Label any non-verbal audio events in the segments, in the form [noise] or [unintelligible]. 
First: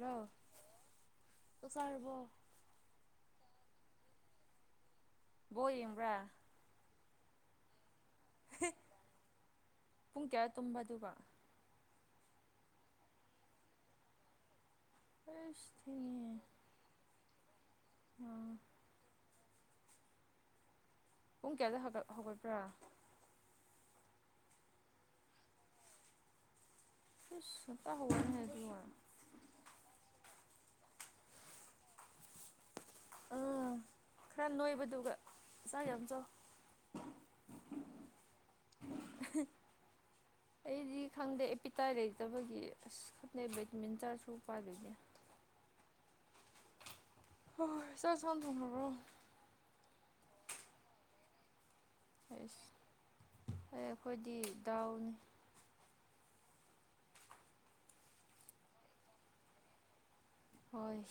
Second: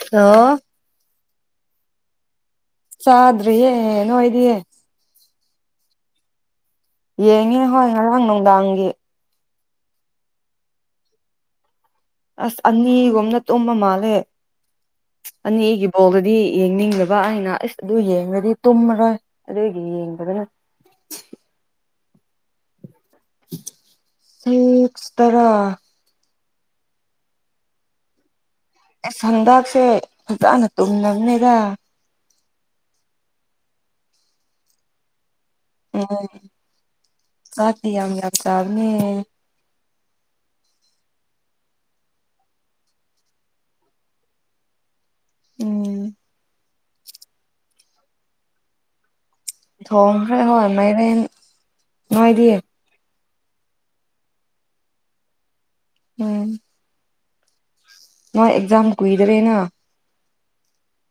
ꯍ ꯆꯔꯔꯕꯣ ꯆꯗ꯭ꯔꯤ ꯅꯣ ꯑꯣꯏꯗꯌꯦ ꯋ꯭ꯔ ꯌꯦꯡꯉꯤ ꯍꯣꯏ ꯉꯔꯥꯡ ꯅꯨꯡꯗꯥꯡꯒꯤ ꯄꯨꯡ ꯀꯌꯥ ꯇꯨꯝꯕ ꯑꯗꯨꯒ ꯑꯁ ꯑꯅꯤꯒꯨꯝꯝꯅ ꯇꯨꯝꯕ ꯃꯥꯜꯂꯦ ꯑꯩꯁ ꯑꯅꯤꯒꯤꯕꯨꯜꯗꯗꯤ ꯊꯦꯡꯉꯦ ꯌꯦꯡꯅꯤꯡꯗꯕ ꯕꯥ ꯑꯩꯅ ꯑꯁ ꯑꯗꯨ ꯌꯦꯡꯉꯗꯤ ꯑꯥ ꯇꯨꯝꯃꯔꯣꯏ ꯑꯗꯨꯏꯒꯤ ꯌꯦꯡꯗꯗꯅ ꯍꯧꯒꯠꯕ꯭ꯔꯥ ꯁꯤꯁꯇꯔꯥ ꯁꯇ ꯍꯅ ꯍꯥꯏ ꯑꯦ ꯍꯟꯗꯥꯛꯁꯦ ꯐꯖꯅ ꯇꯨꯝꯂꯅꯕꯅꯦꯗ ꯎꯝ ꯈꯔ ꯅꯣꯏꯕꯗꯨꯒ ꯆꯥꯛ ꯌꯥꯝ ꯆꯥꯎ ꯎꯝ ꯁꯥꯇꯤ ꯌꯥꯝ ꯌꯥ ꯆꯕꯅꯤ ꯑꯩ ꯍꯥꯏꯗꯤ ꯈꯪꯗꯦ ꯑꯦꯄꯤꯇꯥꯏ ꯂꯩꯇꯕꯒꯤ ꯑꯁ ꯈꯪꯗꯦ ꯕꯦꯠꯃꯤꯟꯇꯟ ꯁ ꯄꯥꯗꯣꯏꯅꯦ ꯎꯝ ꯍ ꯆ ꯆꯥꯟ ꯇ꯭ꯔꯣ ꯊꯣꯡ ꯔ ꯍꯣꯏ ꯃꯥꯏꯦꯟ ꯅꯅꯨꯡꯉꯥꯏꯗꯤ ꯑꯩꯁ ꯑꯩꯈꯣꯏꯗꯤ ꯗꯥꯎꯅꯤ ꯎꯝ ꯅ ꯑꯦꯛꯖꯥꯝ ꯀꯨꯏꯗꯔꯦꯅ ꯍꯣꯏ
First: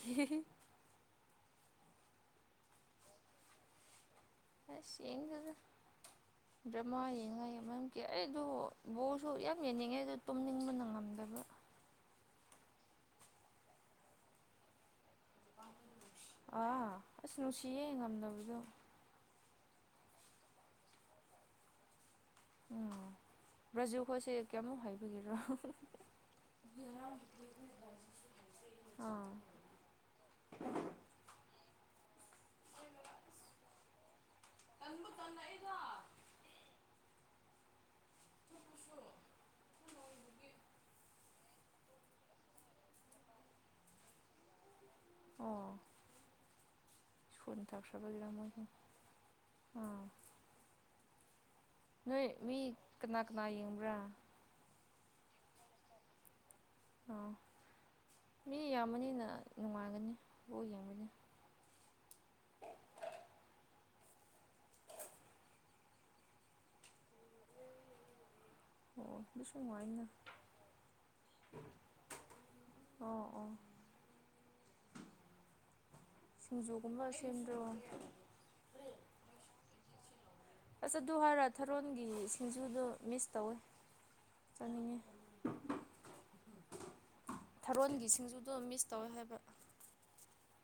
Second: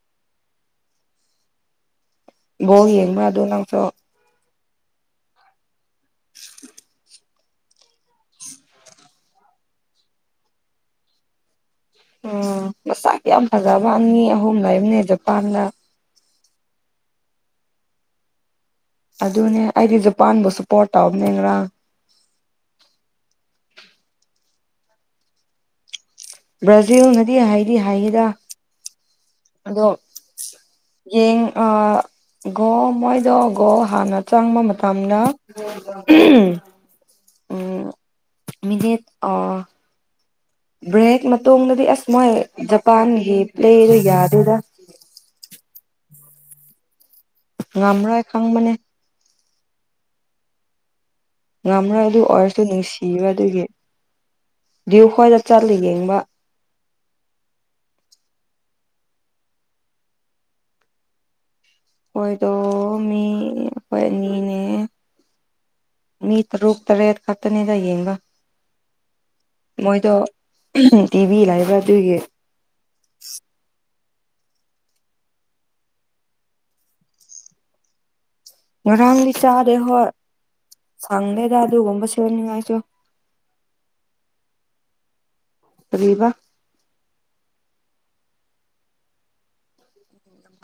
ꯕꯣ ꯌꯦꯡꯕ꯭ꯔꯥ ꯑꯗꯨ ꯅꯪꯁꯨ ꯑ ꯁꯦꯡꯒꯗ ꯗ꯭ꯔꯃꯥ ꯌꯦꯡꯉꯥꯏ ꯃꯔꯝ ꯀ ꯑꯩꯗ ꯕꯣꯔꯁꯨ ꯌꯥꯝ ꯌꯦꯡꯅꯤꯡꯉꯦ ꯑꯗꯨ ꯇꯨꯝꯅꯤꯡꯕꯅ ꯉꯉꯝꯗꯕ ꯑꯗꯨ ꯎꯝ ꯃꯁꯥꯛ ꯌꯥꯝ ꯐꯖꯕꯅꯤ ꯑꯍꯨꯝ ꯂꯩꯝꯅꯦ ꯖꯄꯥꯟꯗ ꯑꯥ ꯑꯁ ꯅꯨꯡꯁꯤꯌꯦꯦ ꯉꯝꯗꯕꯗꯣ ꯑꯗꯨꯅꯦ ꯑꯩꯗꯤ ꯖꯄꯥꯟꯕꯨꯁꯨ ꯄꯣꯔꯠ ꯇꯧꯕꯅꯦꯔ ꯎꯝ ꯕ꯭ꯔꯥꯖꯨꯈꯣꯣꯏꯁꯦ ꯀꯌꯥꯃꯨꯛ ꯍꯥꯏꯕꯒꯤꯔꯣ ꯕ꯭ꯔꯥꯖꯤꯜꯅꯗꯤ ꯍꯥꯏꯗꯤ ꯍꯥꯏꯗ ꯑꯥ ꯑꯗꯣ ꯌꯦꯡ ꯑ ꯃꯣꯏꯗꯣ ꯍꯥꯟ ꯆꯥꯡꯕ ꯃꯇꯝꯅ ꯃꯤꯅꯤꯠ ꯕ꯭ꯔꯦꯛ ꯃꯇꯨꯡꯗꯗꯤ ꯑꯁ ꯃꯣꯏ ꯖꯄꯥꯟꯒꯤ ꯂꯩꯗꯣ ꯌꯥꯗꯦꯗ ꯑꯣ ꯁꯨ ꯉꯝꯔꯣꯏ ꯇꯥꯁꯕꯗꯔ ꯃꯣꯏ ꯈꯪꯕꯅꯦ ꯑꯣꯝ ꯉꯝꯔꯣꯏ ꯑꯗꯨ ꯑꯣꯏꯔꯁꯇꯨ ꯀꯅꯥ ꯅꯨꯡꯁꯤꯕ ꯀꯅꯥ ꯑꯗꯨꯒꯤ ꯌꯦꯡꯕ꯭ꯔꯥ ꯗꯤꯌꯨ ꯈꯣꯏꯗ ꯆꯠꯂꯤ ꯌꯦꯡꯕ ꯑꯣ ꯃꯤ ꯌꯥꯝꯕꯅꯤꯅ ꯅꯨꯡꯉꯥꯏꯒꯅꯤ ꯂ ꯌꯦꯡꯒꯅꯤ ꯑꯩꯈꯣꯏꯗꯣ ꯃꯤ ꯑꯩꯈꯣꯏ ꯑꯅꯤꯅꯦ ꯃꯤꯠꯇꯔꯨ ꯇꯔꯦꯠ ꯈꯇꯅꯦ ꯌꯥꯌꯦꯒ ꯑꯣ ꯑꯗꯨꯁꯨ ꯅꯨꯡꯉꯥꯏꯅ ꯃꯣꯏꯗꯣ ꯇꯤꯚꯤ ꯂꯥꯏꯕꯗꯨꯔꯒꯦ ꯑꯣ ꯑꯣ ꯁꯤꯡꯖꯨꯒꯨꯝꯕ ꯁꯦꯝꯗꯣ ꯉꯔꯥꯡ ꯂꯤ ꯆꯥꯦ ꯍꯣꯏ ꯑꯁ ꯑꯗꯨ ꯍꯥꯏꯔ ꯁꯪꯗꯦꯗ ꯊꯥꯔꯣꯟꯒꯤ ꯑꯗꯨꯒꯨꯝꯕ ꯁꯦꯝꯅꯤꯡꯉꯥꯏꯁꯨ ꯁꯤꯡꯖꯨꯗꯣ ꯃꯤꯁ ꯇꯧꯋꯦ ꯆꯠꯅꯤꯡꯉꯤ ꯄꯔꯤꯕ ꯊꯥꯔꯣꯟꯒꯤ ꯁꯤꯡꯖꯨ ꯑꯗꯨꯝ ꯃꯤꯁ ꯇꯧꯋꯦ ꯍꯥꯏꯕ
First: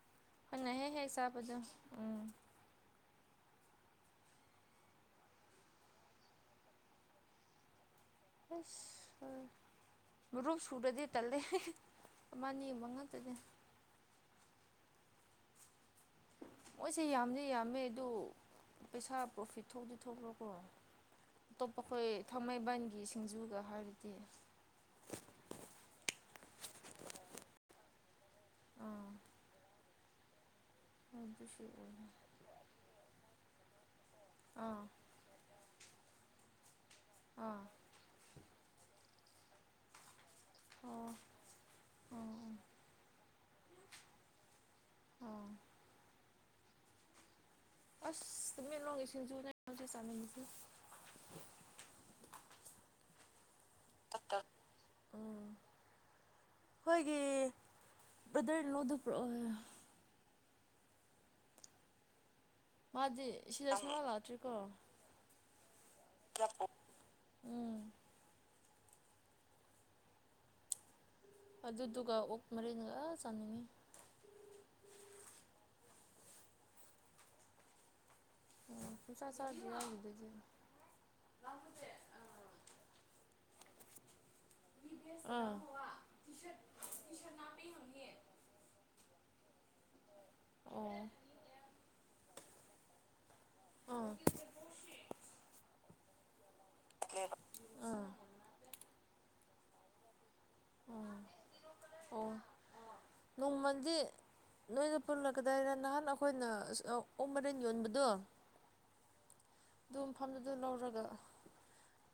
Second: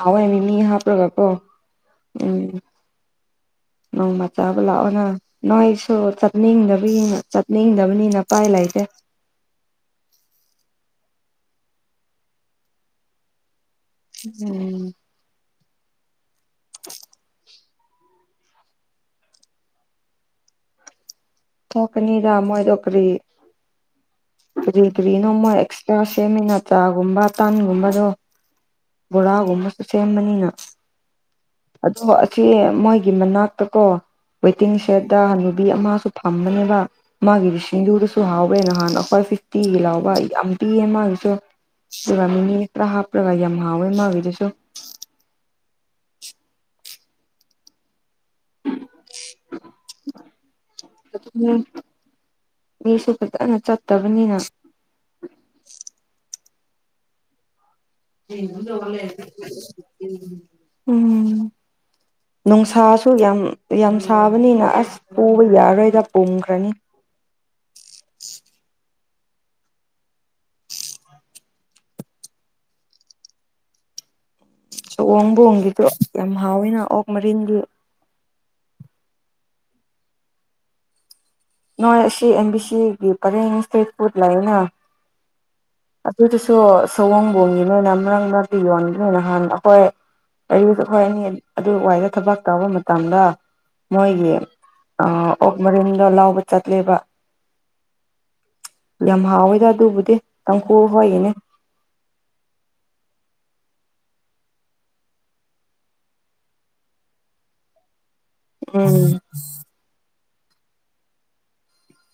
ꯑꯑꯣꯦ ꯃꯤ ꯃꯤ ꯑꯩꯈꯣꯏꯅ ꯍꯦꯛ ꯍꯦꯛ ꯍꯥꯞꯄ꯭ꯔꯒꯀꯣ ꯆꯥꯕꯗꯣ ꯎꯝ [unintelligible] ꯅꯣꯡꯃꯆꯥꯕꯨ ꯂꯥꯛꯑꯣꯅ ꯅꯣꯏꯁꯨ ꯆꯠꯅꯤꯡꯗꯕ ꯆꯠꯅꯤꯡꯗꯕꯅꯤꯅ ꯎꯄꯥꯏ ꯂꯩꯇꯦ ꯑ ꯔ ꯁꯨꯔꯗꯤ ꯇꯜꯂꯦ ꯑꯃꯅꯤ ꯑꯅꯤ ꯑꯃ ꯉꯥꯛꯇꯗꯤ ꯎꯝ ꯃꯣꯏꯁꯦ ꯌꯥꯝꯅꯤ ꯌꯥꯝꯃꯦ ꯑꯗꯨ ꯄꯩꯁꯥ ꯄ꯭ꯔꯣꯐꯤꯠ ꯊꯣꯛꯧꯗꯤ ꯊꯣꯛꯈ꯭ꯔꯣꯀꯣ ꯑꯇꯣꯞꯄ ꯑꯩꯈꯣꯏ ꯊꯣꯛꯀꯅꯤꯗ ꯃꯣꯏꯗꯣ ꯊꯥꯡꯃꯩꯕꯟꯒꯤ ꯁꯤꯡꯖꯨꯒ ꯍꯥꯏꯔꯗꯤ ꯀꯔꯤ ꯀꯔꯤ ꯅꯣꯡꯃ ꯑꯦꯛꯁꯇ꯭ꯔꯥ ꯁꯦꯝꯃꯤꯅ ꯆꯥꯒꯨꯝꯕ ꯇꯥꯟꯒꯨꯝꯕꯗꯣ ꯑꯥ ꯔꯥꯒꯨꯝꯃꯁ ꯁꯦꯝꯕꯅꯤꯅ ꯑꯗꯨꯁꯨ ꯑꯗꯣ ꯑꯣꯏ ꯑꯁꯤ ꯃꯣꯏꯒꯤ ꯃꯅꯥꯛꯇ ꯀꯣ ꯋꯦꯇꯤꯡ ꯑꯥ ꯁꯦꯠꯇ ꯍ ꯅꯨꯨꯕꯤ ꯑꯃꯁꯨ ꯐꯝꯕꯅꯦꯕ ꯃꯥꯒꯤ ꯑꯥ ꯁꯤꯨꯔꯁꯨ ꯍꯥꯎꯦ ꯅꯍꯥꯟ ꯑꯋꯥꯏ ꯐꯤꯤꯂꯥꯎꯕꯕꯥꯏ ꯌꯥꯝ ꯄꯤꯑ ꯑꯣ ꯃꯥꯒꯤꯁꯨ ꯑꯗꯨꯒ ꯑꯥ ꯃꯤꯅꯤ ꯍ ꯈꯔ ꯍꯥꯞꯄꯒ ꯌꯥꯝ ꯍꯥꯎꯋꯦ ꯏ ꯃꯥꯥꯒꯤꯗꯨꯁꯨ ꯑꯣ ꯑꯁꯃꯤ ꯂꯣꯡꯒꯤꯦꯁꯤꯡꯖ ꯍꯧ ꯆꯂ ꯃꯤꯁꯨ ꯐꯖꯅ ꯆꯠꯇꯕꯅꯤꯅ ꯎꯝ ꯑꯩꯈꯣꯏꯒꯤ ꯕ꯭ꯔꯗꯔ ꯏꯟ ꯂꯣꯗꯨ ꯄꯨꯔꯛꯑꯣ ꯎꯝ ꯅꯨꯡꯁꯥꯁꯨ ꯃꯥꯗꯤ ꯌꯥꯝ ꯁꯤꯗ ꯌꯥꯝ ꯁꯨꯡꯂꯥꯛ ꯂꯥꯛꯇ꯭ꯔꯤꯀꯣ ꯁꯥꯕꯅꯤꯅ ꯑꯁ ꯄꯨꯕ ꯌꯥꯔꯣꯏꯗ ꯄꯨꯝꯈ꯭ꯔꯅꯤ [inaudible] ꯑꯗꯨꯗꯨꯒ ꯑꯣꯛ ꯃꯔꯤꯒ ꯆꯥꯅꯤꯡꯉꯤ ꯁꯑꯣꯝꯕꯣꯡꯒꯤꯗꯣ ꯌꯥꯝ ꯍꯥꯎꯋꯦꯅ ꯑꯣꯛ ꯃꯔꯤꯟꯒꯤ ꯎ ꯄꯩꯁꯥ ꯆꯥꯗꯖ ꯅꯣꯏ ꯑꯁꯤ ꯑꯦꯝ ꯕꯤ ꯁꯤꯒꯤ ꯄꯔꯦꯡ ꯏꯁꯇ꯭ꯔꯤꯠ ꯐꯨꯗ ꯂꯩꯥꯛꯅ ꯑꯥ ꯑꯗꯨꯗꯨꯁꯨ ꯁꯑꯣꯡꯕꯣꯡꯉꯅꯦ ꯅ ꯃꯪꯗꯗꯤ ꯌꯣꯟꯅꯤꯅ ꯅꯍꯥꯟ ꯑꯩꯈꯣꯏ ꯑꯌꯨꯁꯨ ꯑꯣ ꯑꯩꯈꯣꯏ ꯑꯅꯤ ꯑꯗꯨ ꯋꯥꯏꯗ ꯊꯕꯛ ꯇꯧꯕ ꯃꯇꯝꯗ ꯑꯥ ꯃꯣꯏꯒꯤ ꯑꯣꯛ ꯃꯔꯤꯟꯗ ꯂꯥꯎꯕ ꯎꯝ ꯌꯥꯝ ꯍꯥꯎꯋꯦꯗ ꯑꯗꯨꯕꯨꯗꯤ ꯇꯥꯡꯈꯨ ꯑꯥ ꯍꯣꯏꯒꯤꯅꯦ ꯑꯗꯨꯗꯤ ꯅꯣꯏꯗ ꯄꯨꯜꯂꯛꯀꯗꯥꯏꯔ ꯅꯍꯥꯟ ꯑꯩꯈꯣꯏꯅ ꯑꯣꯛ ꯃꯔꯦꯟ ꯌꯣꯟꯕꯗꯣ ꯎꯝ ꯑꯗꯨ ꯃꯐꯝꯗꯨꯗ ꯂꯧꯔꯒ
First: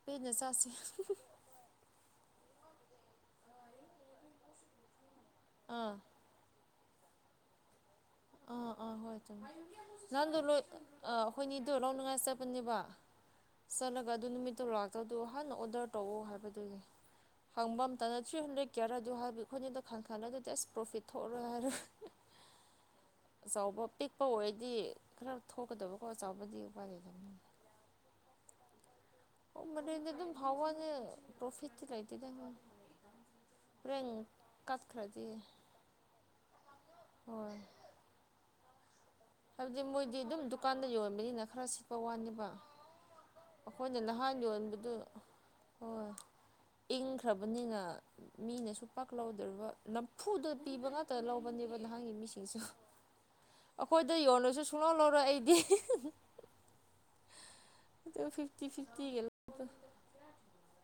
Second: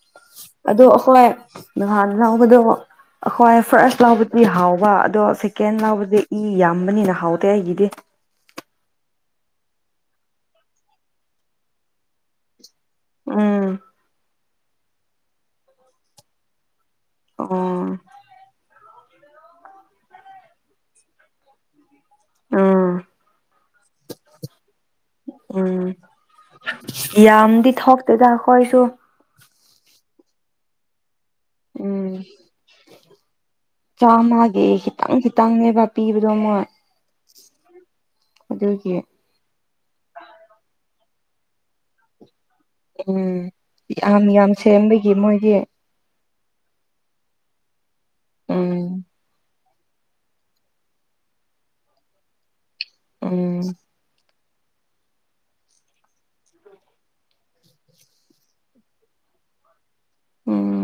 ꯄꯦꯟꯅ ꯆꯥꯁꯤ ꯑꯗꯣ ꯑꯩꯈꯣꯏ ꯅꯍꯥꯟ ꯂꯥꯎꯕꯗꯣ ꯑꯩꯈꯣꯏ ꯐꯥꯔꯁ ꯂꯥꯎꯕꯗꯤ ꯍꯥꯎꯕ ꯑꯗꯣ ꯁꯦꯀꯦꯟ ꯑꯥ ꯂꯥꯎꯕꯗꯤ ꯏ ꯌꯥꯝꯕꯅꯤꯅ ꯍꯥꯎꯗꯦ ꯑꯩꯒꯤꯗꯤ ꯑꯥ ꯑꯥ ꯍꯣꯏ ꯆꯝꯃꯦ ꯅꯪꯗꯣ ꯂꯣꯏ ꯑꯩꯈꯣꯏꯅꯤꯗꯣ ꯂꯧꯅꯉꯥꯏ ꯆꯠꯄꯅꯦꯕ ꯎꯝ ꯆꯠꯂꯒ ꯑꯗꯨ ꯅꯨꯃꯤꯠꯇꯨ ꯂꯥꯛꯇꯧꯗꯣ ꯍꯥꯟꯅ ꯑꯣꯔꯗꯔ ꯇꯧꯑꯣ ꯍꯥꯏꯕꯗꯨꯅꯦ ꯑꯣ ꯍꯪꯕꯝꯇꯅ ꯍꯟꯂꯦꯛ ꯀꯦꯌꯥꯔꯥꯗꯨ ꯍꯥꯏꯕ ꯑꯩꯈꯣꯏꯅꯗꯣ ꯈꯪ ꯈꯜꯂꯗ ꯖꯁ ꯄ꯭ꯔꯣꯐꯤꯠ ꯊꯣꯛꯔꯣꯏ ꯍꯥꯏꯔꯣꯏ ꯎꯝ ꯑꯆꯕ ꯄꯤꯛꯄ ꯑꯣꯏꯔꯗꯤ ꯈꯔ ꯎꯝ ꯊꯣꯛꯀꯗꯕꯀꯣ ꯆꯥꯎꯆꯕꯗꯤ ꯎꯄ ꯂꯩꯗꯅꯤ ꯑꯗꯨꯗ ꯀꯣꯏꯁꯨ ꯑꯣ ꯃꯅꯤꯗꯤ ꯑꯗꯨꯝ ꯍꯥꯎꯅꯦ ꯄ꯭ꯔꯣꯐꯤ ꯎꯝ ꯂꯩꯇ ꯆꯥꯝꯃꯒꯤ ꯈꯤꯇꯪ ꯈꯤꯇꯪꯅꯦꯕ ꯄꯤꯕꯗꯣ ꯃꯣꯏ ꯍꯣꯏ ꯑꯗꯨ ꯑꯣꯏꯒꯤ ꯍꯥꯏꯕꯗꯤ ꯃꯣꯏꯗꯤ ꯑꯗꯨꯝ ꯗꯨꯀꯥꯟꯗ ꯌꯣꯟꯕꯅꯤꯅ ꯈꯔ ꯁꯤꯠꯄ ꯋꯥꯅꯦꯕ ꯎꯝ ꯑꯩꯈꯣꯏꯅ ꯌꯥꯝ ꯅꯍꯥꯟ ꯌꯥꯝ ꯌꯣꯟꯕꯗꯨ ꯁꯦꯝꯕꯒꯤ ꯃꯣꯏꯒꯤ ꯍꯣꯏ ꯏꯪꯈ꯭ꯔꯕꯅꯤꯅ ꯎꯝ ꯃꯤꯅꯁꯨ ꯄꯥꯛꯂꯗꯧꯔꯤꯕ ꯅꯝꯐꯨꯗ ꯄꯤꯕ ꯉꯥꯛꯇ ꯂꯧꯕꯅꯦꯕ ꯅꯍꯥꯟꯒꯤ ꯃꯤꯁꯤꯡꯁꯨ ꯎꯝ ꯑꯩꯈꯣꯏꯗ ꯌꯣꯜꯂꯁꯨ ꯁꯨꯡꯅꯣ ꯂꯧꯔꯣꯏ ꯑꯩꯗꯤ ꯐꯤꯐꯇꯤ ꯐꯤꯐꯇꯤ ꯎꯝ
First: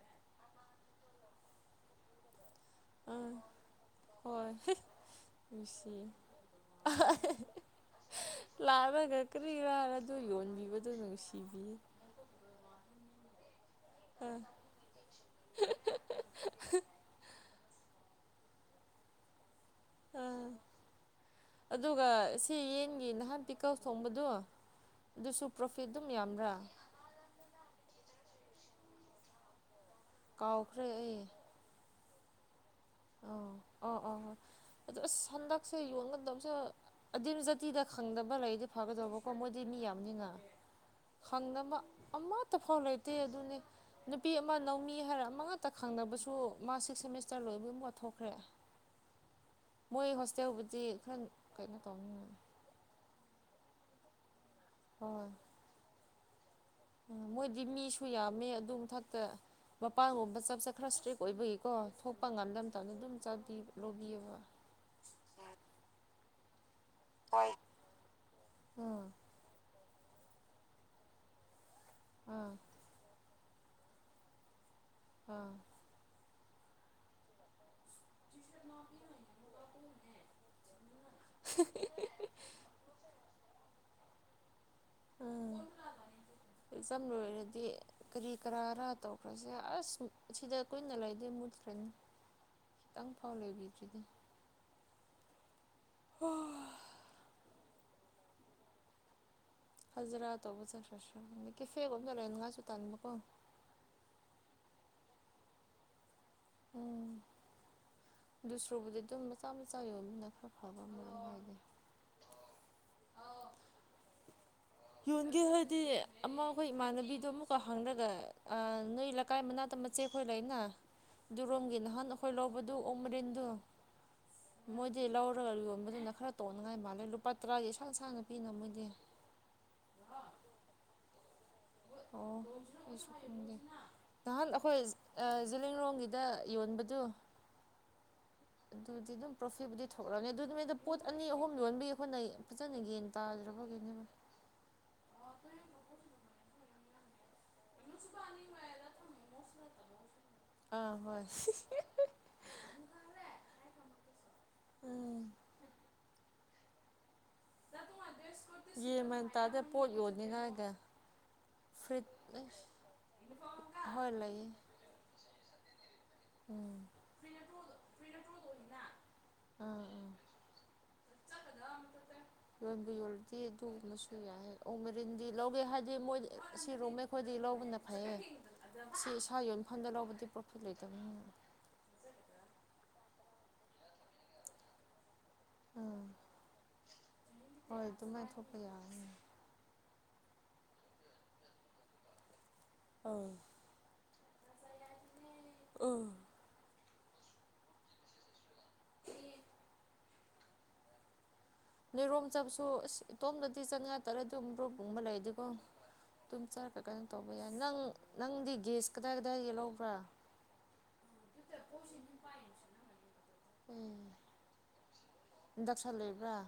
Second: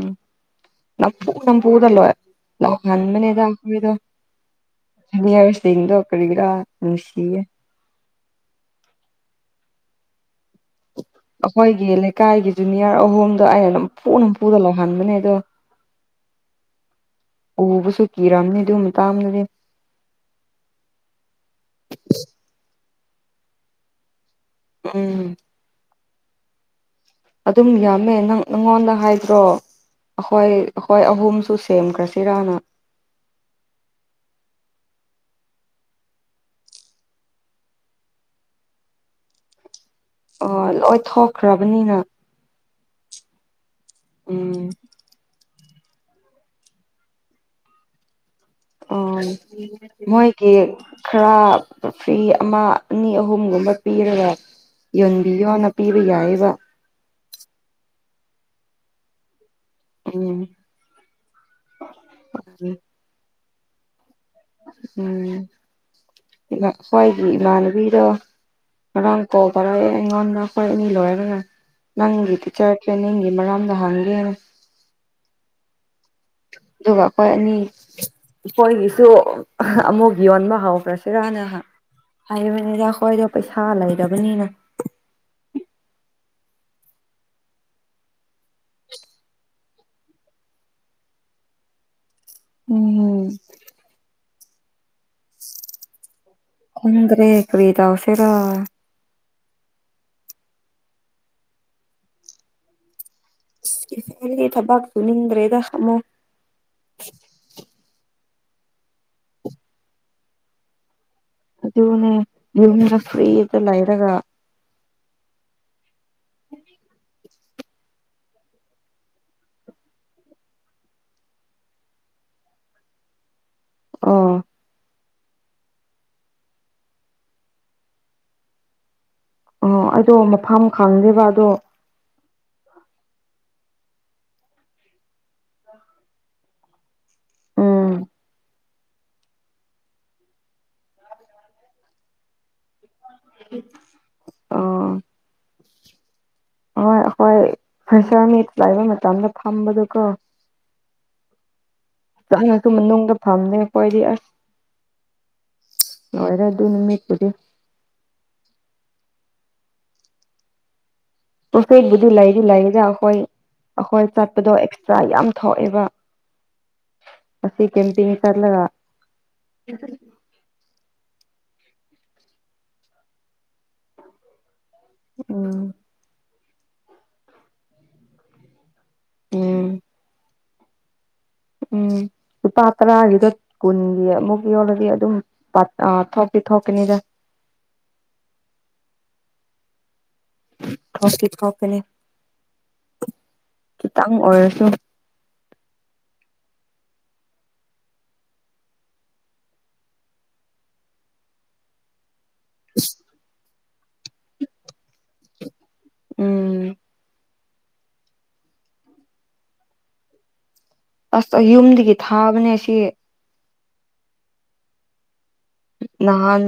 ꯅꯄ ꯅꯝꯐꯨ ꯄꯨꯗꯂꯣ ꯑꯥ ꯍꯟꯃꯅꯤꯗꯈꯗꯣ ꯍꯣꯏ ꯅꯤꯌꯥꯕꯁꯤꯣ ꯅꯨꯡꯁꯤꯌꯦ ꯀꯒꯔꯥ ꯁꯤ ꯂꯥꯕꯒ ꯀ꯭ꯔꯤ ꯋꯥ ꯑꯗꯨ ꯌꯣꯟ ꯑꯩꯈꯣꯏꯒꯤ ꯂꯩꯀꯥꯏꯒꯤ ꯖꯨꯅꯤꯌꯥꯔ ꯑꯍꯨꯝꯗ ꯑꯩꯅ ꯄꯨꯨꯅ ꯑꯥ ꯄꯨꯨꯗ ꯂꯍꯟꯕꯅꯦ ꯑꯗꯣ ꯎꯕꯨꯁꯨ ꯀꯤꯔꯝꯅꯤ ꯑꯗꯨ ꯃ ꯇ ꯑꯃꯅꯤ ꯑꯥ ꯑꯗꯨꯒ ꯁꯤ ꯌꯦꯟꯒꯤ ꯅꯍꯥꯟ ꯄꯤꯀꯞ ꯊꯣꯡꯕꯗꯣ ꯎꯝ ꯑꯗꯨꯁꯨ ꯄ꯭ꯔꯣꯐꯤꯠ ꯑꯗꯨꯝ ꯌꯥꯝꯕ꯭ꯔꯥ ꯑꯗꯨꯝ ꯌꯥꯝꯃꯦ ꯅꯪ ꯅꯪꯉꯣꯟꯗ ꯍꯥꯏꯗ꯭ꯔꯣ ꯑꯩꯈꯣꯏ ꯀꯥꯎꯈ꯭ꯔꯦ ꯑꯩꯈꯣꯏ ꯑꯍꯨꯝꯁꯨ ꯁꯦꯝꯈ꯭ꯔꯁꯦ ꯏꯔꯥꯅ ꯑꯣ ꯑꯣ ꯑꯣ ꯑꯗꯣ ꯑꯁ ꯍꯟꯗꯛꯁꯦ ꯌꯣꯟꯒꯗꯕꯁꯨ ꯑꯗꯤꯝ ꯖꯥꯇꯤꯗ ꯈꯪꯗꯕ ꯂꯩꯗꯤ ꯐꯒꯗꯧꯕꯀꯣ ꯃꯣꯏꯗꯤ ꯃꯤ ꯌꯥꯝ ꯑꯣ ꯂꯣꯏ ꯊꯣꯛꯈ꯭ꯔꯕꯅꯤꯅ ꯑꯃꯠꯇ ꯐꯥꯎ ꯂꯩꯇꯦ ꯑꯗꯨꯅꯤ ꯅꯨꯄꯤ ꯑꯃ ꯎꯝ ꯅꯧꯃꯤ ꯍꯥꯏꯔ ꯃꯉꯛ ꯇ ꯈꯪꯅꯕꯁꯨ ꯃꯥ ꯁꯤꯛꯁ ꯁꯦꯃꯤꯁꯇꯔ ꯂꯣꯏꯕ ꯃꯊꯣꯛꯈ꯭ꯔꯦ ꯃꯣꯏꯒꯤ ꯈꯔ ꯀꯩꯅꯣ ꯐꯔ꯭ꯤ ꯇꯧꯅꯤ ꯑꯃ ꯑꯅꯤ ꯑꯍꯨꯝꯒꯨꯝ ꯃ ꯄꯤꯔꯒ ꯌꯣꯟꯕꯤꯌꯣꯅ ꯄꯤꯕ ꯌꯥꯏꯌꯦꯕ ꯎꯝ ꯃꯣꯏꯗꯤ ꯃꯤꯁꯨ ꯌꯥꯝꯃꯦ ꯑꯗꯨ ꯃꯊꯛꯇ ꯃꯄꯥꯟꯒꯨꯝꯕ ꯎꯝ ꯆꯞ ꯆꯥ ꯈꯔ ꯁꯇ꯭ꯔꯤꯛ ꯑꯣꯏꯕꯒꯤꯀꯣ ꯊꯣꯛꯄ ꯉꯝꯗꯕ ꯃꯇꯝꯗ ꯑꯗꯨꯝ ꯆꯥꯕꯤ ꯂꯧꯕꯤꯑꯕ ꯎꯝ ꯏꯅ ꯑꯩꯈꯣꯏꯒꯤ ꯏꯃꯥꯟꯅꯕꯤꯗꯣ ꯎꯝ ꯉꯔꯥꯡ ꯀꯣꯕꯔꯥꯑꯦ ꯑꯩꯉꯣꯟꯗ ꯑꯩꯈꯣꯏ ꯑꯅꯤ ꯂꯣꯏꯔꯅ ꯅꯪꯒꯤ ꯑꯥ ꯇꯤꯆꯔ ꯇ꯭ꯔꯦꯅꯤꯡꯒꯤ ꯃꯔꯝꯗ ꯍꯪꯒꯦꯅ ꯑꯥ ꯑꯗꯨꯒ ꯈꯣꯏ ꯑꯅꯤ ꯑꯩꯈꯣꯏꯒꯤꯁꯨ ꯑꯍ ꯑꯃꯨꯛ ꯌꯣꯟꯕ ꯍꯧꯈ꯭ꯔꯁꯤꯔꯅ ꯍꯥꯏꯕꯅꯤꯗ ꯑꯩꯈꯣꯏꯗꯣ ꯄꯩꯁꯥ ꯂꯩꯗꯕꯅꯤꯅ ꯎꯝ ꯑꯦꯖꯥꯝ ꯂꯣꯏꯔꯗꯤ ꯀꯔꯤ ꯀꯔꯥꯔ ꯇꯧꯈ꯭ꯔꯁꯦ ꯑꯁ ꯁꯤꯗ ꯀꯨꯏꯅ ꯂꯩꯗꯤ ꯃꯨꯠꯈ ꯈꯤꯇꯪ ꯎꯝ ꯐꯥꯎ ꯂꯩꯕꯤꯗ꯭ꯔꯤꯗꯤ ꯈꯪꯗ꯭ꯔꯦ ꯀꯔꯤ ꯇꯧꯁꯤꯔꯣ ꯍꯖꯤꯔꯥ ꯇꯧꯕ ꯆꯠꯈ꯭ꯔꯁꯤꯔ ꯈꯪꯗꯦ ꯀꯦꯐꯦꯒꯨꯝꯕꯗ ꯂꯩꯅꯤꯡꯉꯁꯨ ꯇꯟꯕ ꯀꯣ ꯏꯁ ꯀꯦꯐꯦꯗꯗꯤ ꯊꯕꯛ ꯄꯨꯅꯤꯡꯗ꯭ꯔꯦꯗ ꯑꯃꯨꯛ ꯗꯨꯁ꯭ꯔꯨꯕꯨꯗꯤ ꯑꯗꯨꯝ ꯃꯆꯥ ꯃꯆꯥ ꯌꯣꯟꯕꯅꯤꯅ ꯈꯔ ꯐꯕ ꯑꯃ ꯍꯥꯏꯗꯤ ꯑꯗꯨꯅꯦ ꯌꯨꯝꯗ ꯐ꯭ꯔꯤꯗ ꯂꯩꯔꯒ ꯌꯣꯟꯒꯦ ꯍꯥꯏꯗꯤ ꯑꯃ ꯑꯩꯈꯣꯏ ꯏꯃꯥꯟꯅꯕꯤꯗꯣ ꯑꯃꯨꯛꯀ ꯍꯪꯔꯒ ꯑ ꯅꯣꯏ ꯂꯩꯀꯥꯏ ꯃꯅꯥꯛꯇ ꯃꯆꯦ ꯈꯣꯏ ꯂꯩꯅꯥ ꯗꯨꯔꯣꯝꯒꯤ ꯅꯍꯥꯟ ꯑꯩꯈꯣꯏ ꯂꯧꯕꯗꯨ ꯑꯣꯛ ꯃꯔꯤꯟꯗꯨ ꯑꯣ ꯃꯣꯏ ꯗꯤ ꯂꯧꯔꯒ ꯌꯣꯟꯕꯗꯨꯅ ꯈꯔ ꯇꯣꯡꯅꯉꯥꯏ ꯃꯥꯜꯂꯦ ꯂꯨꯄꯥ ꯇꯔꯥꯒꯤ ꯏꯁꯥꯡ ꯁꯥꯡꯅ ꯄꯤꯅ ꯃꯣꯏꯗꯤ ꯑꯣ ꯑꯩꯗꯣ ꯃꯐꯝ ꯈꯪꯗꯦꯕ ꯑꯗꯣ ꯑꯣ ꯑꯩꯁꯨ ꯈꯪꯗꯦ ꯅꯍꯥꯟ ꯑꯩꯈꯣꯏ ꯑ ꯖꯤꯂꯤꯡꯔꯣꯡꯒꯤꯗ ꯌꯣꯟꯕꯗꯨ ꯎꯝ ꯑꯗꯨꯗꯤ ꯑꯗꯨꯝ ꯄ꯭ꯔꯣꯐꯤꯠꯕꯨꯗꯤ ꯊꯣꯛꯂꯅꯤ ꯑꯗꯨꯃꯤꯗꯨ ꯄꯣꯠ ꯑꯅꯤ ꯑꯍꯨꯝ ꯌꯣꯟꯕꯩ ꯍꯣꯠꯅꯩ ꯐꯖꯅ ꯌꯦꯟ ꯇꯥꯗ꯭ꯔꯕ ꯀꯩꯅꯣꯅꯦ ꯑꯣ ꯍꯣꯏ ꯑꯩꯈꯣꯏ ꯐ꯭ꯔꯦꯁꯔ ꯃꯤꯠ ꯂꯩꯕ ꯃꯇꯝꯗ ꯐꯝꯕꯗꯨ ꯀꯣ ꯑꯥ ꯍꯣꯏ ꯆꯪꯉꯁꯨꯝ [unintelligible] ꯅꯨꯡꯗ ꯐꯝꯅꯦ ꯑꯩꯀꯣꯏꯗꯤ ꯑꯁ ꯎꯝ ꯂꯣꯏꯔꯦ ꯑꯗꯨ ꯅꯨꯃꯤꯠꯇꯨꯗꯤ ꯌꯦ ꯃꯥꯟ ꯇꯥꯗꯦ ꯄꯣꯠ ꯌꯣꯟꯅꯤ ꯍꯥꯏꯗꯦ ꯄ꯭ꯔꯣꯐꯦꯠꯕꯨꯨꯗꯤ ꯂꯩꯗꯤ ꯂꯩꯔꯤꯗ ꯑꯩꯈꯣꯏ ꯑꯩꯈꯣꯏ ꯍꯣꯏ ꯂꯩꯌꯦ ꯆꯠꯄꯗꯣ ꯑꯦꯛꯁꯇ꯭ꯔꯥ ꯌꯥꯝ ꯊꯣꯛꯑꯦꯕ ꯎꯝ ꯑꯁꯤ ꯀꯦꯟꯇꯤꯟ ꯆꯠꯂꯒ ꯑꯥ ꯑꯥ ꯌꯣꯟꯕꯨ ꯌꯣꯟꯂꯗꯤ ꯑꯗꯨꯒꯨꯝꯕꯁꯨ ꯌꯥꯏ ꯑꯣꯛ ꯃꯔꯤꯟꯗꯤ ꯂꯧꯒꯦ ꯎꯝ ꯍꯥꯏꯗꯤ ꯃꯣꯏ ꯁꯤꯔꯨꯝꯃꯦ ꯈꯣꯏꯗꯤ ꯂꯧꯕꯅ ꯐꯩꯌꯦ ꯁꯤ ꯏꯁꯥꯒꯤ ꯎꯝ ꯌꯣꯟꯐꯝꯗ ꯂꯧꯕꯗꯤ ꯄ꯭ꯔꯣꯐꯤꯠ ꯂꯩꯇꯦ ꯎꯝ ꯂꯨꯄꯥ ꯇꯔꯥꯒꯤꯗꯣ ꯀꯨꯟꯒꯤ ꯑꯃꯨꯛ ꯌꯣꯜꯂꯗꯤ ꯑꯗꯨꯝ ꯄꯥ ꯑ ꯎꯝ ꯊꯣꯛꯇꯤ ꯊꯣꯛꯀꯅꯤꯗ ꯍꯣꯏ ꯑꯗꯨꯃꯥꯏꯅ ꯊꯣꯛꯄ ꯌꯥꯏ ꯄ꯭ꯔꯣꯐꯤꯠ [unintelligible] ꯊꯣꯛꯀꯅꯤ ꯎꯝ ꯈꯤꯇꯪ ꯑꯣꯏꯔꯁꯨ ꯎꯝ ꯅꯣꯏꯔꯣꯝ ꯆꯞꯁꯨ ꯑꯁ ꯏꯇꯣꯝꯗꯗꯤ ꯆꯪꯉꯦ ꯇꯔꯦ ꯑꯗꯨ ꯄꯨꯡꯕ ꯂꯩ ꯑꯗꯨꯀꯣ ꯑꯗꯨꯨꯝ ꯎꯝ ꯆꯔꯛꯒ ꯀꯩꯅꯣ ꯇꯧ ꯍ ꯌꯥꯏ ꯅꯪ ꯅꯪꯗꯤ ꯒꯦꯁ ꯀꯗꯥꯏ ꯀꯗꯥꯏ ꯌꯦꯍꯧꯕ꯭ꯔꯥ ꯑꯁ ꯌꯨꯝꯗꯒꯤ ꯊꯥꯕꯅꯦ ꯁꯤ ꯗꯁꯥ ꯂꯩꯕ꯭ꯔꯥ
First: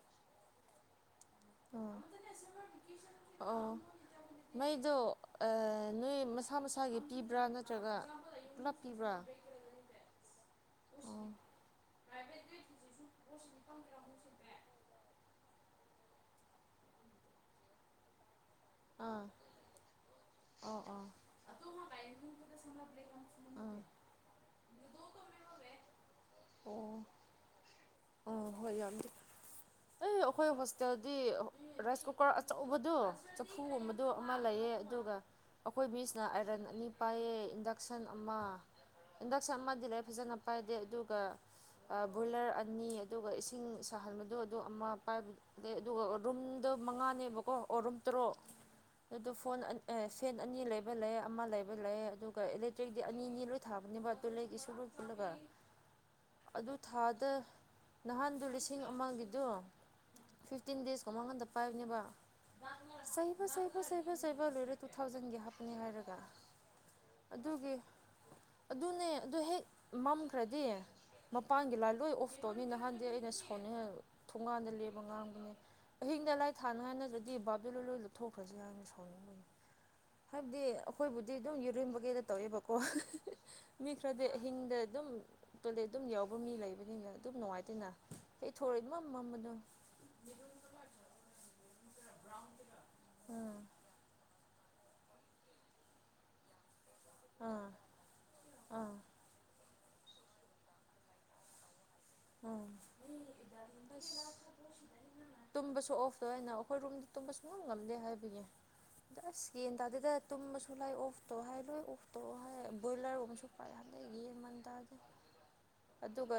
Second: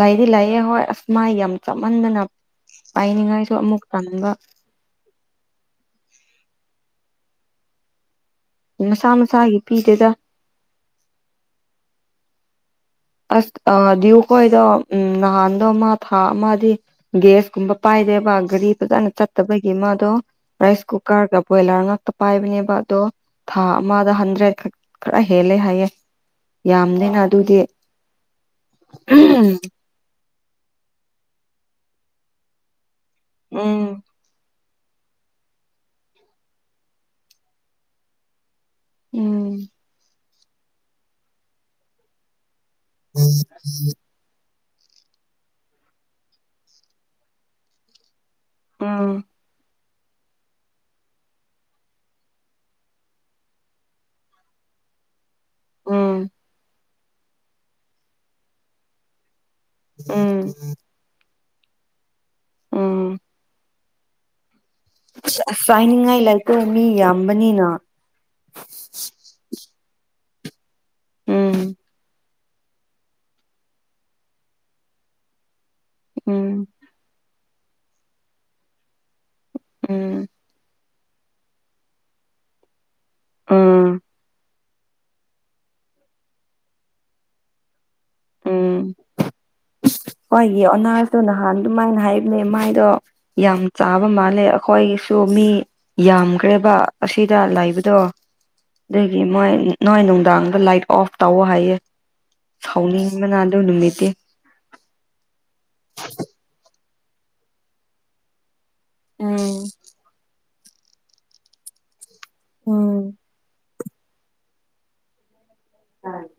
ꯂꯥꯏꯗꯤ ꯂꯥꯏꯌꯦꯑꯦ ꯍ ꯃꯥꯏ ꯌꯥꯝ ꯆꯞꯃꯟꯗꯅ ꯄꯥꯏꯅꯤꯡꯉꯥꯏꯁꯨ ꯑꯣ ꯑꯃꯨꯛ ꯆꯟꯕ ꯃꯩꯗꯣ ꯅꯣꯏ ꯃꯁꯥ ꯃꯁꯥꯒꯤ ꯄꯤꯕ꯭ꯔꯥ ꯅꯠꯇ꯭ꯔꯒ ꯄꯨꯂꯞ ꯃꯁꯥ ꯄꯤꯕ꯭ꯔꯥ ꯃꯁꯥꯒꯤ ꯄꯤꯗꯦꯗ ꯑꯣ ꯑꯁ ꯑ ꯗꯤꯎꯀꯣꯣꯏꯗꯣ ꯎ ꯅꯍꯥꯟꯗꯣ ꯑꯃ ꯊꯥ ꯑꯃꯗꯤ ꯒꯦꯁꯀꯨꯝꯕ ꯄꯥꯏꯗꯦꯕ ꯒꯥꯔꯤ ꯐꯖꯅ ꯑꯥ ꯆꯠꯇꯕꯒꯤ ꯃꯥꯗꯣ ꯑꯣ ꯔꯥꯏꯁ ꯑꯣ ꯑꯥ ꯀꯨꯀꯔꯒ ꯕ꯭ꯔꯣꯏꯂꯔ ꯉꯥꯛꯇ ꯄꯥꯏꯕꯅꯦꯕ ꯑꯗꯣ ꯊꯥ ꯑꯃꯗ ꯍꯟꯗ꯭ꯔꯦꯠ ꯈꯛ ꯈꯔ ꯍꯦꯜꯂꯦ ꯍꯥꯏꯌꯦꯦ ꯌꯥꯝꯗꯦꯅ ꯑꯗꯨꯗꯤ ꯑꯣ ꯍ ꯌꯥꯝꯗ ꯎꯝ ꯑꯩ ꯑꯩꯈꯣꯏ ꯍꯣꯁꯇꯦꯜꯗꯤ ꯔꯥꯏꯁ ꯀꯨꯀꯔ ꯑꯆꯧꯕꯗꯣ ꯎꯝ ꯆꯐꯨꯒꯨꯝꯕꯗꯣ ꯑꯃ ꯂꯩꯑꯌꯦ ꯑꯗꯨꯒ ꯑꯩꯈꯣꯏ ꯕꯤꯁꯤꯅ ꯑꯥꯏꯔꯟ ꯑꯅꯤ ꯄꯥꯏꯌꯦ ꯏꯟꯗꯛꯁꯟ ꯑꯃ ꯏꯟꯗꯛꯁꯟ ꯎꯝ ꯑꯃꯗꯤ ꯂꯩꯥꯏꯔꯤ ꯐꯖꯅ ꯄꯥꯏꯗꯦ ꯑꯗꯨꯒ ꯕꯣꯏꯂꯔ ꯅꯤ ꯑꯗꯨꯒ ꯏꯁꯤꯡ ꯁꯥꯍꯟꯕꯗꯣ ꯑꯗꯨꯣ ꯑꯃ ꯄꯥꯏꯕ ꯂꯩ ꯑꯗꯨꯒ ꯔꯨꯝꯗ ꯃꯉꯥꯅꯦꯕꯀꯣ ꯑꯣ ꯔꯨꯝ ꯇꯔꯨꯛ ꯑꯗꯨꯗꯣ ꯐꯣꯟ ꯑꯦ ꯐꯦꯟ ꯑꯅꯤ ꯂꯩꯕ ꯂꯩ ꯑꯃ ꯂꯩꯕ ꯂꯩ ꯑꯗꯨꯒ ꯏꯂꯦꯛꯇ꯭ꯔꯤꯛꯇꯤ ꯑꯅꯤꯅꯤ ꯂꯣꯏ ꯊꯥꯕꯅꯦꯕ ꯇꯨꯂꯒꯤꯁꯨ ꯂꯣꯏ ꯄꯨꯂꯒ ꯎꯝ ꯍ ꯎꯝ ꯥꯏꯕꯅꯦꯕ ꯁꯕ ꯁꯩꯕ ꯁꯩꯕ ꯁꯩꯕ ꯂꯣꯏꯔ ꯐꯥꯏꯅꯤ ꯏꯂꯥꯏ ꯑꯗꯨꯒꯤ ꯑꯗꯨꯅꯦ ꯑꯗꯨ ꯍꯦꯛ ꯃꯝꯈ꯭ꯔꯗꯤ ꯃꯄꯥꯟꯒꯤ ꯎꯝ ꯂꯥꯜꯂꯣꯏꯐ ꯇꯣꯕꯤ ꯅꯍꯥꯟꯗꯤ ꯑꯩꯅ ꯁꯥꯎꯅꯤꯡꯉ ꯊꯣꯡꯒꯥꯟꯗ ꯂꯦꯕ ꯉꯥꯡꯕꯅꯦ ꯑꯍꯤꯡꯗ ꯂꯥꯏ ꯎꯝ ꯊꯥꯅꯣ ꯍꯥꯏꯅꯒꯗꯤ ꯕꯥꯕꯤꯦ ꯂꯣꯂꯣꯏ ꯂꯨꯞꯊꯣꯛꯈ꯭ꯔꯁꯤꯦ ꯍꯥꯏꯅ ꯁꯥꯎꯅꯤꯡꯕꯅꯤ ꯎꯝ ꯍꯥꯏꯕꯗꯤ ꯑꯩꯈꯣꯏꯕꯨꯗꯤ ꯑꯗꯨꯝ ꯌꯨꯔꯤꯟꯕ ꯀꯩꯗ ꯇꯧꯋꯦꯕꯀꯣ ꯃꯤ ꯎꯝ ꯈꯔꯗꯤ ꯑꯍꯤꯡꯗ ꯑꯗꯨꯝ ꯇꯣꯏꯂꯦꯠ ꯑꯗꯨꯝ ꯌꯥꯎꯕ ꯃꯤ ꯂꯩꯕꯅꯤꯅ ꯑꯗꯨꯝ ꯅꯨꯡꯉꯥꯏꯇꯦꯅ ꯍꯦꯛ ꯎꯝ ꯊꯣꯔꯛꯏ ꯃꯝ ꯃꯝꯕꯗꯣ ꯍꯣꯏꯒꯤ ꯑꯅꯥꯇꯣ ꯅꯍꯥꯟ ꯑꯗꯨꯃꯥꯏꯅ ꯍꯥꯏ ꯅꯦ ꯃꯥꯏꯗꯣ ꯌꯥꯝ ꯎꯝ ꯆꯥꯕ ꯃꯥꯜꯂꯦ ꯑꯩꯈꯣꯏꯒꯤꯁꯨ ꯃꯤ ꯌꯥꯝꯈ꯭ꯔꯦꯕ ꯑꯁꯤꯗ ꯑꯥ ꯂꯩꯕꯗꯣ ꯑꯥ ꯑꯗꯒꯤ ꯃꯣꯏ ꯅꯣꯏ ꯅꯨꯡꯗꯥꯡꯒ ꯂꯥꯏꯠ ꯑꯣꯐ ꯇꯧꯋ ꯍꯥꯏꯌꯦꯦ ꯑꯥ ꯍꯧꯥꯎꯅꯤꯡ ꯃꯅꯥꯗꯣ ꯅꯨꯃꯤꯠꯇꯤ ꯇꯨꯝꯕꯁꯨꯨꯡ ꯉꯝ ꯉꯝꯗꯦ ꯍꯥꯏꯕꯌꯦ ꯑꯗ ꯎꯝ ꯑꯁ ꯌꯦꯟ ꯇꯥꯗꯦꯗ ꯇꯨꯝꯃꯁꯨ ꯂꯥꯏ ꯑꯣꯐ ꯇꯧ ꯍꯥꯏ ꯂꯣꯏ ꯎꯝ ꯕꯣꯏꯂꯔꯒꯨꯝꯁꯨ ꯄꯍ ꯌꯦꯃꯟꯦ ꯑꯗꯨꯒ